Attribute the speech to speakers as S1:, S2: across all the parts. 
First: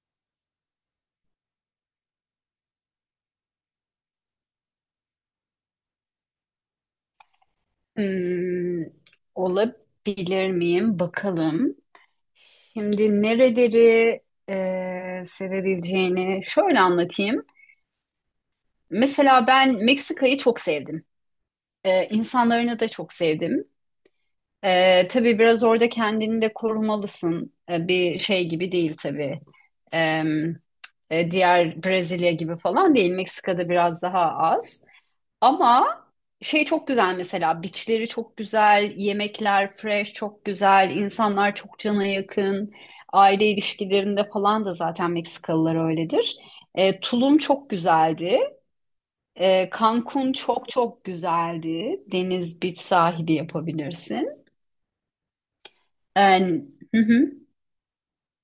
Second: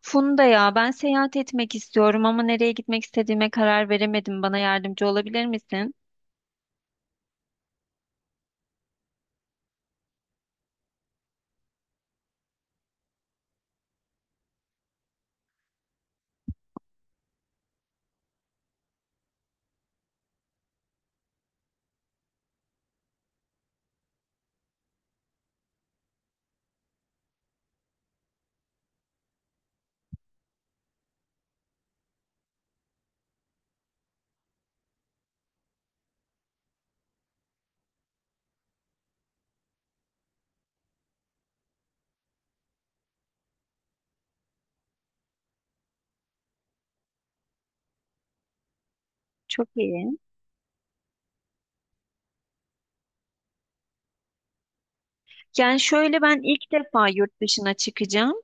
S1: Funda ya ben seyahat etmek istiyorum ama nereye gitmek istediğime karar veremedim. Bana yardımcı olabilir misin?
S2: Hmm, olabilir miyim? Bakalım. Şimdi nereleri sevebileceğini şöyle anlatayım. Mesela ben Meksika'yı çok sevdim. E, insanlarını da çok sevdim. Tabii biraz orada kendini de korumalısın. Bir şey gibi değil tabii. E, diğer Brezilya gibi falan değil. Meksika'da biraz daha az. Ama şey çok güzel mesela beachleri çok güzel, yemekler fresh çok güzel, insanlar çok cana yakın. Aile ilişkilerinde falan da zaten Meksikalılar öyledir. Tulum çok güzeldi.
S1: Çok
S2: E,
S1: iyi.
S2: Cancun çok çok güzeldi. Deniz, beach sahili yapabilirsin.
S1: Yani şöyle
S2: E,
S1: ben ilk
S2: hı
S1: defa
S2: hı.
S1: yurt dışına çıkacağım.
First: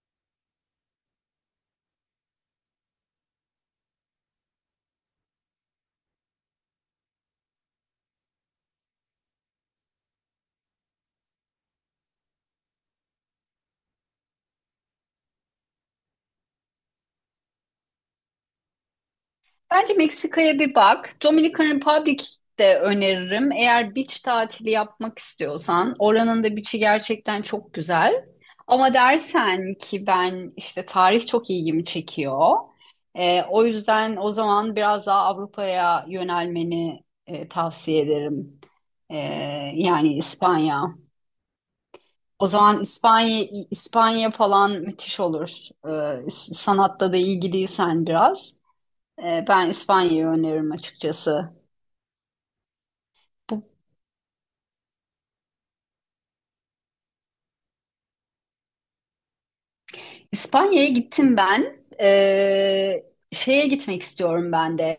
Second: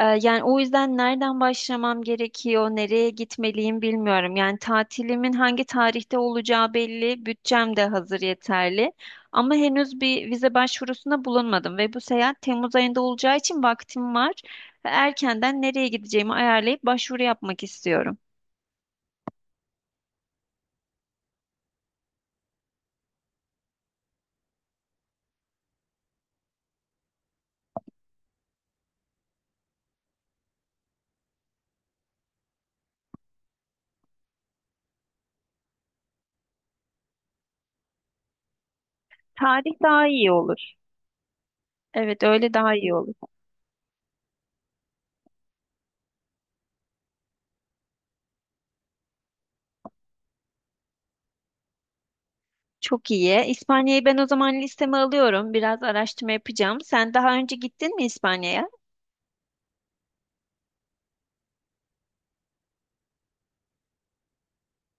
S1: Yani o yüzden nereden başlamam gerekiyor, nereye gitmeliyim bilmiyorum. Yani tatilimin hangi tarihte olacağı belli, bütçem de hazır yeterli. Ama henüz bir vize başvurusunda bulunmadım ve bu seyahat Temmuz ayında olacağı için vaktim var. Ve erkenden nereye gideceğimi ayarlayıp başvuru yapmak istiyorum.
S2: Bence Meksika'ya bir bak. Dominican Republic de öneririm. Eğer beach tatili yapmak istiyorsan, oranın da beach'i gerçekten çok güzel. Ama dersen ki ben işte tarih çok ilgimi çekiyor. O yüzden o zaman biraz daha Avrupa'ya yönelmeni tavsiye ederim. Ee,
S1: Tarih daha
S2: yani
S1: iyi olur.
S2: İspanya.
S1: Evet,
S2: O
S1: öyle daha
S2: zaman
S1: iyi olur.
S2: İspanya falan müthiş olur. Sanatta da ilgiliysen biraz. Ben İspanya'yı öneririm açıkçası.
S1: Çok iyi.
S2: Bu
S1: İspanya'yı ben o zaman listeme alıyorum. Biraz araştırma yapacağım. Sen daha önce gittin mi İspanya'ya?
S2: İspanya'ya gittim ben. Şeye gitmek istiyorum ben de.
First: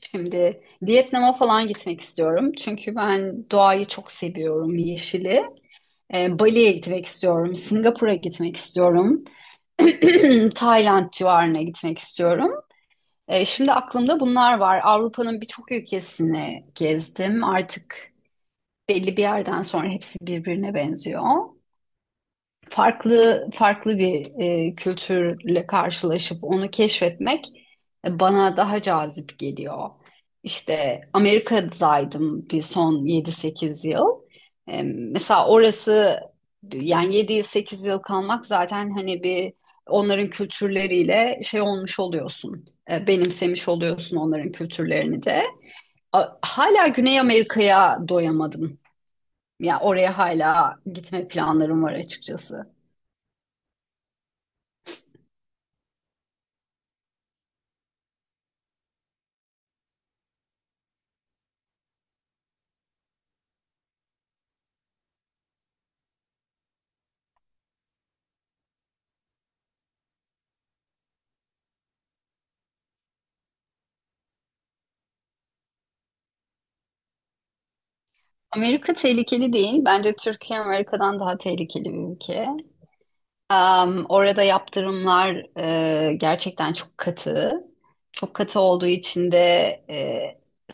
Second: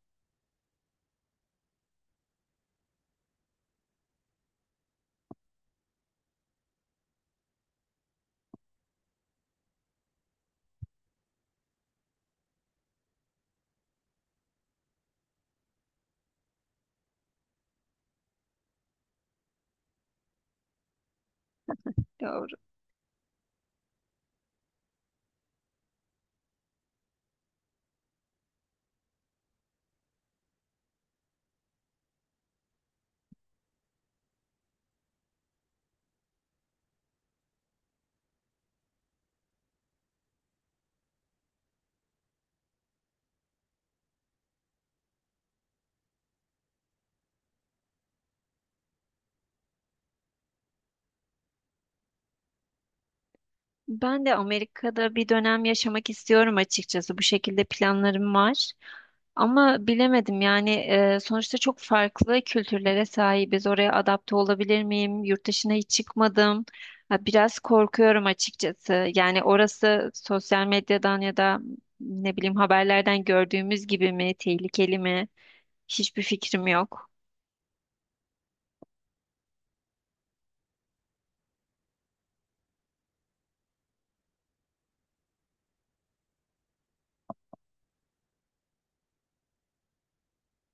S2: Şimdi Vietnam'a falan gitmek istiyorum. Çünkü ben doğayı çok seviyorum, yeşili. Bali'ye gitmek istiyorum. Singapur'a gitmek istiyorum. Tayland civarına gitmek istiyorum. Şimdi aklımda bunlar var. Avrupa'nın birçok ülkesini gezdim. Artık belli bir yerden sonra hepsi birbirine benziyor.
S1: Doğru.
S2: Farklı farklı bir kültürle karşılaşıp onu keşfetmek bana daha cazip geliyor. İşte Amerika'daydım bir son 7-8 yıl. Mesela orası yani yedi yıl 8 yıl kalmak zaten hani bir onların kültürleriyle şey olmuş oluyorsun. Benimsemiş oluyorsun onların kültürlerini de. Hala Güney Amerika'ya doyamadım. Ya oraya hala gitme planlarım var açıkçası.
S1: Ben de Amerika'da bir dönem yaşamak istiyorum açıkçası. Bu şekilde planlarım var. Ama bilemedim yani sonuçta çok farklı kültürlere sahibiz. Oraya adapte olabilir miyim? Yurt dışına hiç çıkmadım. Ha, biraz korkuyorum açıkçası. Yani orası sosyal medyadan ya da ne bileyim haberlerden gördüğümüz gibi mi, tehlikeli mi? Hiçbir fikrim yok.
S2: Amerika tehlikeli değil. Bence Türkiye Amerika'dan daha tehlikeli bir ülke. Orada yaptırımlar gerçekten çok katı. Çok katı olduğu için de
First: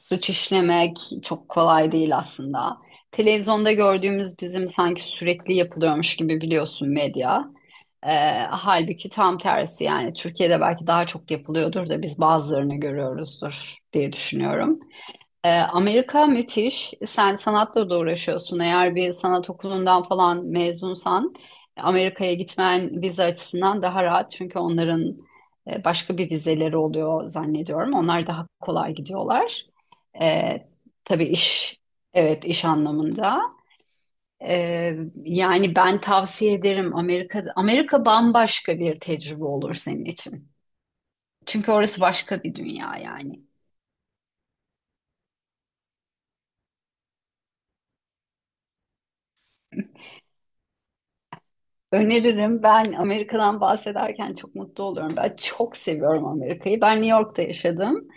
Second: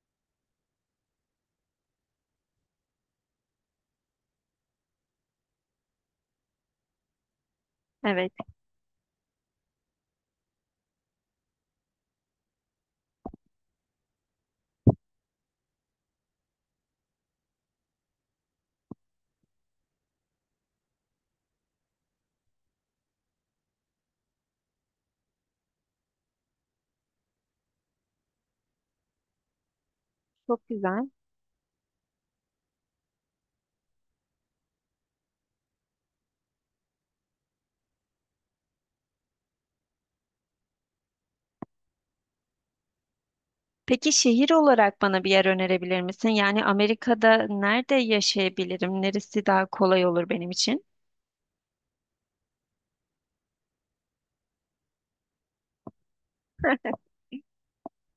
S2: suç işlemek çok kolay değil aslında. Televizyonda gördüğümüz bizim sanki sürekli yapılıyormuş gibi biliyorsun medya. E,
S1: Evet,
S2: halbuki tam tersi yani Türkiye'de belki daha çok yapılıyordur da biz bazılarını görüyoruzdur diye düşünüyorum. Amerika müthiş. Sen sanatla da uğraşıyorsun. Eğer bir sanat okulundan falan mezunsan Amerika'ya gitmen vize açısından daha rahat. Çünkü onların başka bir vizeleri oluyor zannediyorum. Onlar daha kolay gidiyorlar. Ee,
S1: çok güzel.
S2: tabii iş, evet iş anlamında. Ee, yani ben tavsiye ederim Amerika. Amerika bambaşka bir tecrübe olur senin için. Çünkü orası başka bir dünya yani.
S1: Peki şehir olarak bana bir yer önerebilir misin? Yani Amerika'da nerede yaşayabilirim? Neresi daha kolay olur benim için?
S2: Öneririm. Ben Amerika'dan bahsederken çok mutlu oluyorum. Ben çok seviyorum Amerika'yı. Ben New York'ta yaşadım.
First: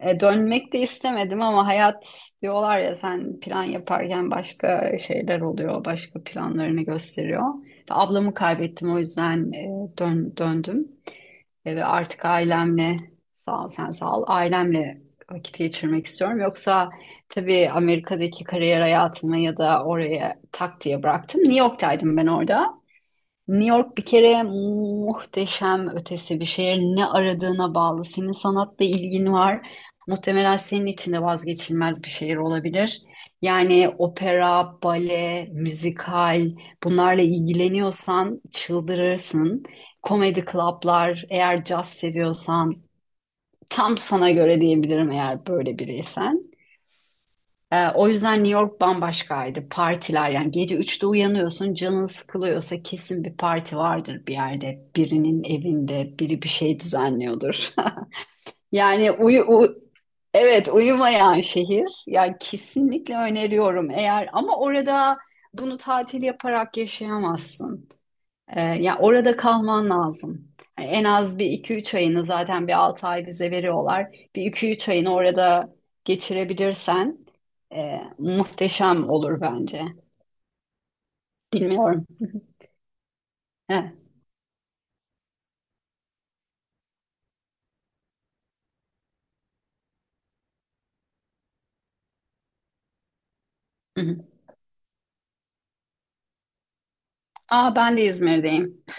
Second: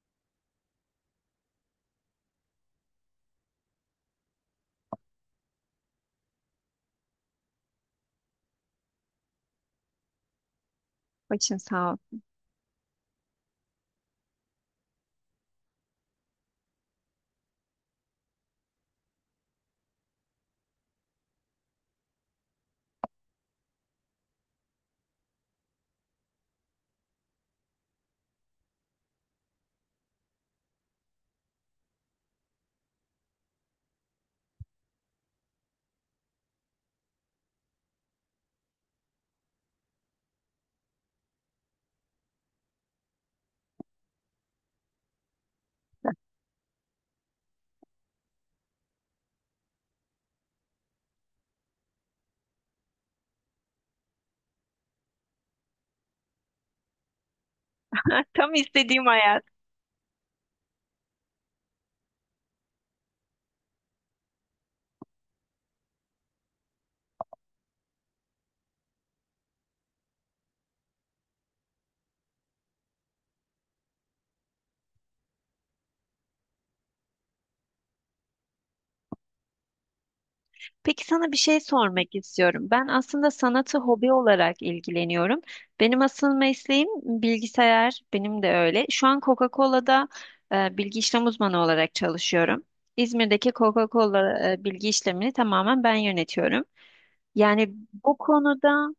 S2: Dönmek de istemedim ama hayat diyorlar ya sen plan yaparken başka şeyler oluyor, başka planlarını gösteriyor. İşte ablamı kaybettim o yüzden döndüm.
S1: Başın
S2: Ve
S1: sağ ol.
S2: artık ailemle, sağ ol sen, sağ ol, ailemle vakit geçirmek istiyorum. Yoksa tabii Amerika'daki kariyer hayatımı ya da oraya tak diye bıraktım. New York'taydım ben orada. New York bir kere muhteşem ötesi bir şehir. Ne aradığına bağlı. Senin sanatla ilgin var. Muhtemelen senin için de vazgeçilmez bir şehir olabilir. Yani opera, bale, müzikal bunlarla ilgileniyorsan çıldırırsın. Komedi klaplar, eğer caz seviyorsan tam sana göre diyebilirim eğer böyle biriysen. O yüzden New York bambaşkaydı. Partiler yani gece üçte uyanıyorsun canın sıkılıyorsa kesin bir parti vardır bir yerde. Birinin evinde biri bir şey düzenliyordur.
S1: Tam istediğim
S2: Yani
S1: hayat.
S2: evet uyumayan şehir. Yani kesinlikle öneriyorum eğer ama orada bunu tatil yaparak yaşayamazsın. Ya orada kalman lazım. Hani en az bir iki üç ayını zaten bir 6 ay bize veriyorlar. Bir iki üç ayını orada geçirebilirsen muhteşem olur bence.
S1: Peki sana bir şey
S2: Bilmiyorum.
S1: sormak istiyorum. Ben aslında sanatı
S2: Evet.
S1: hobi olarak ilgileniyorum. Benim asıl mesleğim bilgisayar, benim de öyle. Şu an Coca-Cola'da bilgi işlem uzmanı olarak çalışıyorum. İzmir'deki
S2: Hı hı.
S1: Coca-Cola bilgi işlemini tamamen ben yönetiyorum. Yani
S2: Aa, ben de
S1: bu
S2: İzmir'deyim.
S1: konuda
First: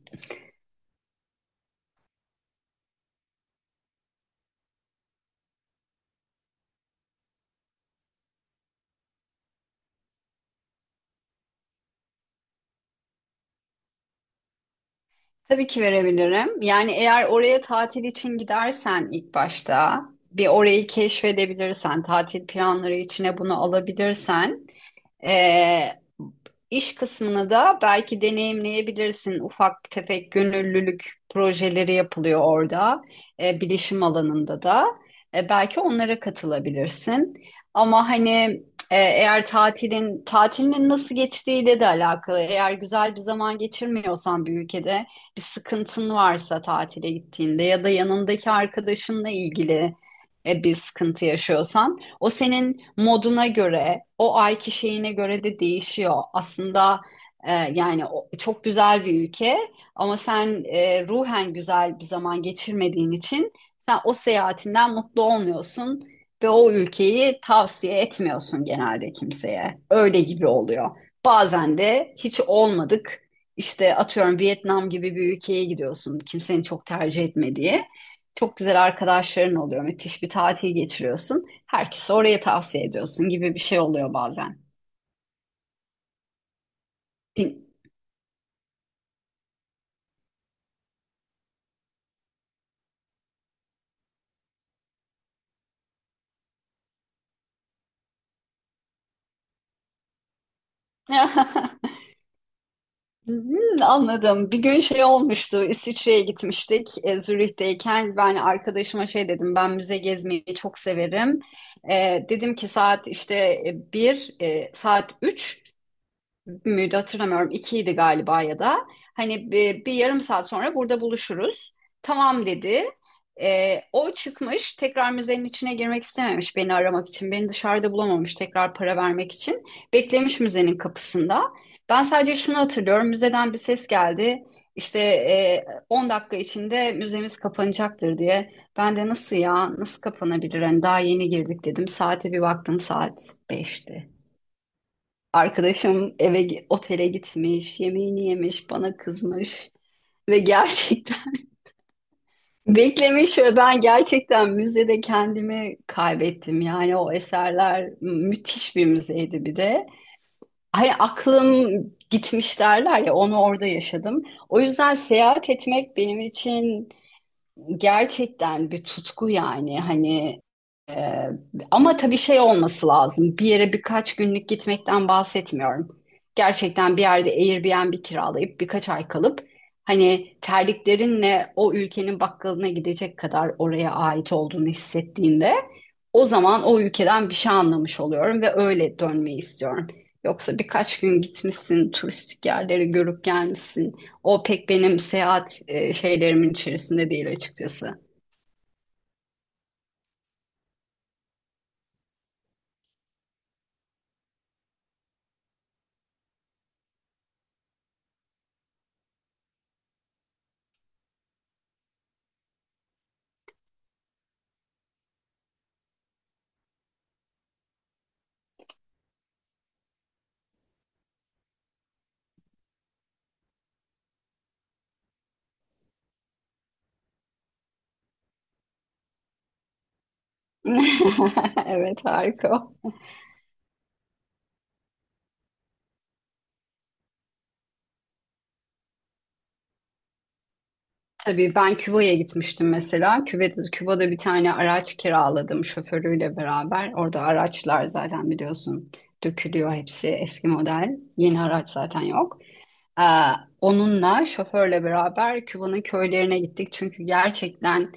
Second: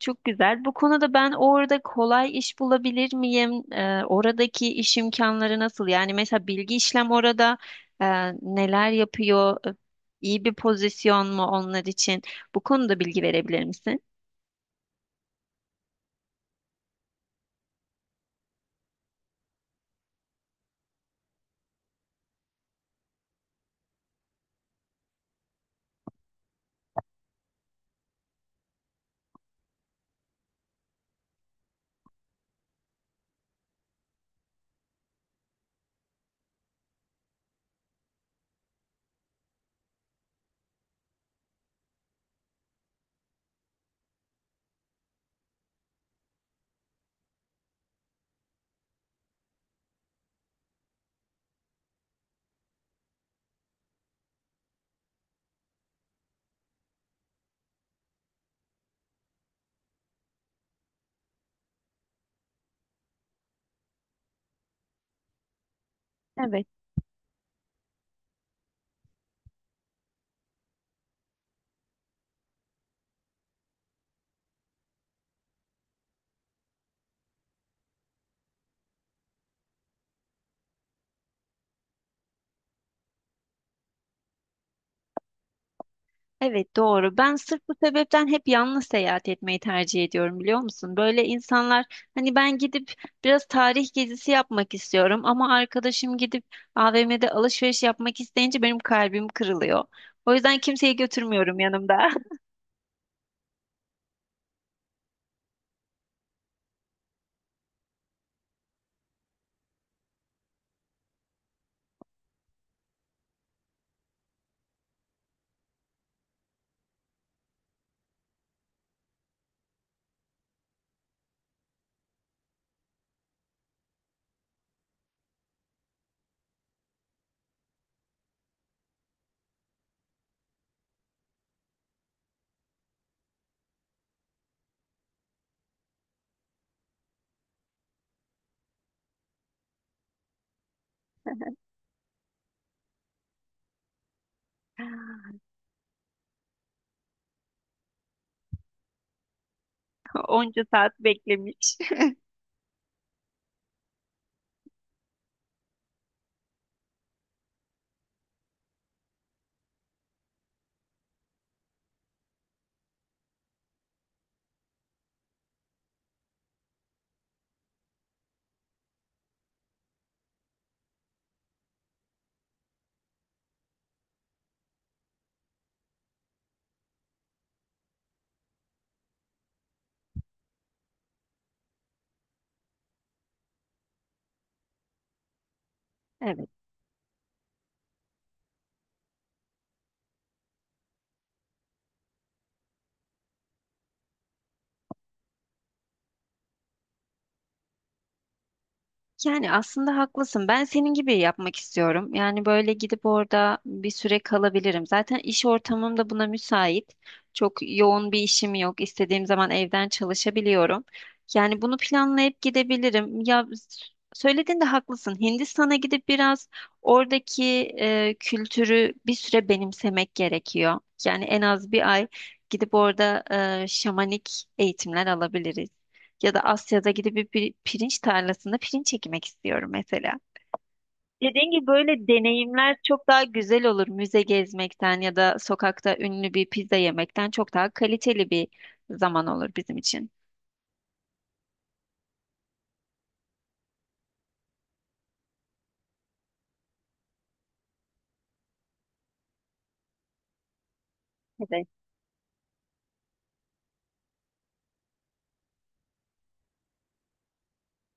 S1: çok güzel. Bu konuda ben orada kolay iş bulabilir miyim? Oradaki iş imkanları nasıl? Yani mesela bilgi işlem orada e, neler yapıyor? İyi bir pozisyon mu onlar için? Bu konuda bilgi verebilir misin?
S2: Tabii ki verebilirim. Yani eğer oraya tatil için gidersen ilk başta bir orayı keşfedebilirsen, tatil planları içine bunu alabilirsen Ee, iş kısmını da belki deneyimleyebilirsin. Ufak tefek gönüllülük projeleri yapılıyor orada, bilişim alanında da. Belki onlara katılabilirsin. Ama hani eğer tatilinin nasıl geçtiğiyle de alakalı. Eğer güzel bir zaman geçirmiyorsan bir ülkede bir sıkıntın varsa tatile gittiğinde ya da yanındaki arkadaşınla ilgili bir sıkıntı yaşıyorsan o senin moduna göre, o ayki şeyine göre de değişiyor. Aslında yani çok güzel bir ülke ama sen ruhen güzel bir zaman geçirmediğin için sen o seyahatinden mutlu olmuyorsun ve
S1: Evet,
S2: o ülkeyi tavsiye etmiyorsun genelde kimseye. Öyle gibi oluyor. Bazen de hiç olmadık. İşte atıyorum Vietnam gibi bir ülkeye gidiyorsun. Kimsenin çok tercih etmediği. Çok güzel arkadaşların oluyor. Müthiş bir tatil geçiriyorsun. Herkese oraya tavsiye ediyorsun gibi bir şey oluyor bazen.
S1: evet doğru. Ben sırf bu sebepten hep yalnız seyahat etmeyi tercih ediyorum biliyor musun? Böyle insanlar hani ben gidip biraz tarih gezisi yapmak istiyorum ama arkadaşım gidip AVM'de alışveriş yapmak isteyince benim kalbim kırılıyor. O yüzden kimseyi götürmüyorum yanımda.
S2: Hmm, anladım. Bir gün şey olmuştu. İsviçre'ye gitmiştik. Zürih'teyken ben arkadaşıma şey dedim. Ben müze gezmeyi çok severim. Dedim ki saat işte bir, saat 3. Bir müydü hatırlamıyorum. İkiydi galiba ya da. Hani bir yarım saat sonra burada buluşuruz. Tamam dedi. O çıkmış tekrar müzenin içine girmek istememiş beni aramak için. Beni dışarıda bulamamış tekrar para vermek için. Beklemiş müzenin kapısında. Ben sadece şunu hatırlıyorum. Müzeden bir ses geldi. İşte 10 dakika içinde müzemiz kapanacaktır diye. Ben de nasıl ya nasıl kapanabilir? Hani daha yeni girdik dedim. Saate bir baktım saat 5'ti. Arkadaşım otele gitmiş, yemeğini yemiş, bana kızmış ve
S1: Onca saat
S2: gerçekten
S1: beklemiş.
S2: beklemiş ve ben gerçekten müzede kendimi kaybettim. Yani o eserler müthiş bir müzeydi bir de. Hani aklım gitmiş derler ya onu orada yaşadım. O yüzden seyahat etmek benim için gerçekten bir tutku yani hani ee, ama tabii şey olması lazım. Bir yere birkaç günlük gitmekten bahsetmiyorum. Gerçekten bir yerde Airbnb kiralayıp birkaç ay kalıp hani terliklerinle o ülkenin bakkalına gidecek kadar oraya ait olduğunu hissettiğinde o
S1: Evet.
S2: zaman o ülkeden bir şey anlamış oluyorum ve öyle dönmeyi istiyorum. Yoksa birkaç gün gitmişsin, turistik yerleri görüp gelmişsin. O pek benim seyahat şeylerimin içerisinde değil açıkçası.
S1: Yani aslında haklısın. Ben senin gibi yapmak istiyorum. Yani böyle gidip orada bir süre kalabilirim. Zaten iş ortamım da buna müsait. Çok yoğun bir işim yok. İstediğim zaman evden çalışabiliyorum. Yani bunu planlayıp gidebilirim. Söylediğinde haklısın. Hindistan'a gidip biraz oradaki kültürü bir süre benimsemek gerekiyor. Yani en az bir ay gidip orada şamanik eğitimler alabiliriz. Ya da Asya'da gidip bir pirinç tarlasında pirinç ekmek istiyorum mesela. Dediğim gibi
S2: Evet,
S1: böyle
S2: harika.
S1: deneyimler çok daha güzel olur. Müze gezmekten ya da sokakta ünlü bir pizza yemekten çok daha kaliteli bir zaman olur bizim için.
S2: Tabii ben Küba'ya gitmiştim mesela. Küba'da bir tane araç kiraladım şoförüyle beraber. Orada araçlar zaten biliyorsun dökülüyor hepsi eski model. Yeni
S1: Evet.
S2: araç zaten yok. Ee, onunla şoförle beraber Küba'nın köylerine gittik. Çünkü gerçekten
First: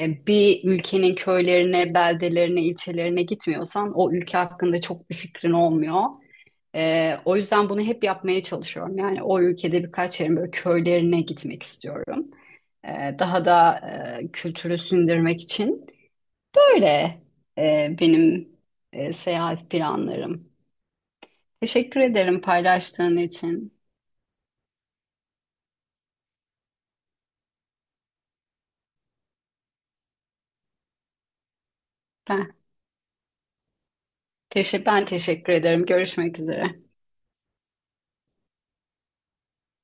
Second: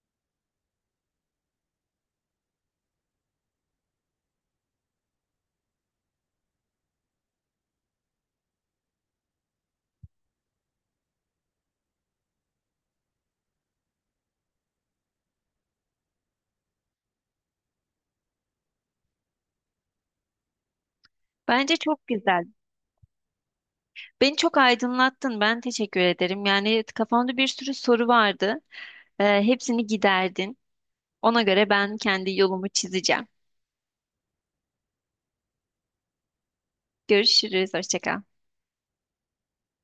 S2: bir ülkenin köylerine, beldelerine, ilçelerine gitmiyorsan o ülke hakkında çok bir fikrin olmuyor. O yüzden bunu hep yapmaya çalışıyorum. Yani o ülkede birkaç yerin böyle köylerine gitmek istiyorum daha da kültürü sindirmek için. Böyle benim seyahat planlarım.
S1: Bence
S2: Teşekkür
S1: çok
S2: ederim
S1: güzel.
S2: paylaştığın için.
S1: Beni çok aydınlattın. Ben teşekkür ederim. Yani kafamda bir sürü soru vardı. Hepsini giderdin. Ona göre ben kendi
S2: Ben,
S1: yolumu çizeceğim.
S2: ben teşekkür ederim. Görüşmek üzere.
S1: Görüşürüz. Hoşça kal.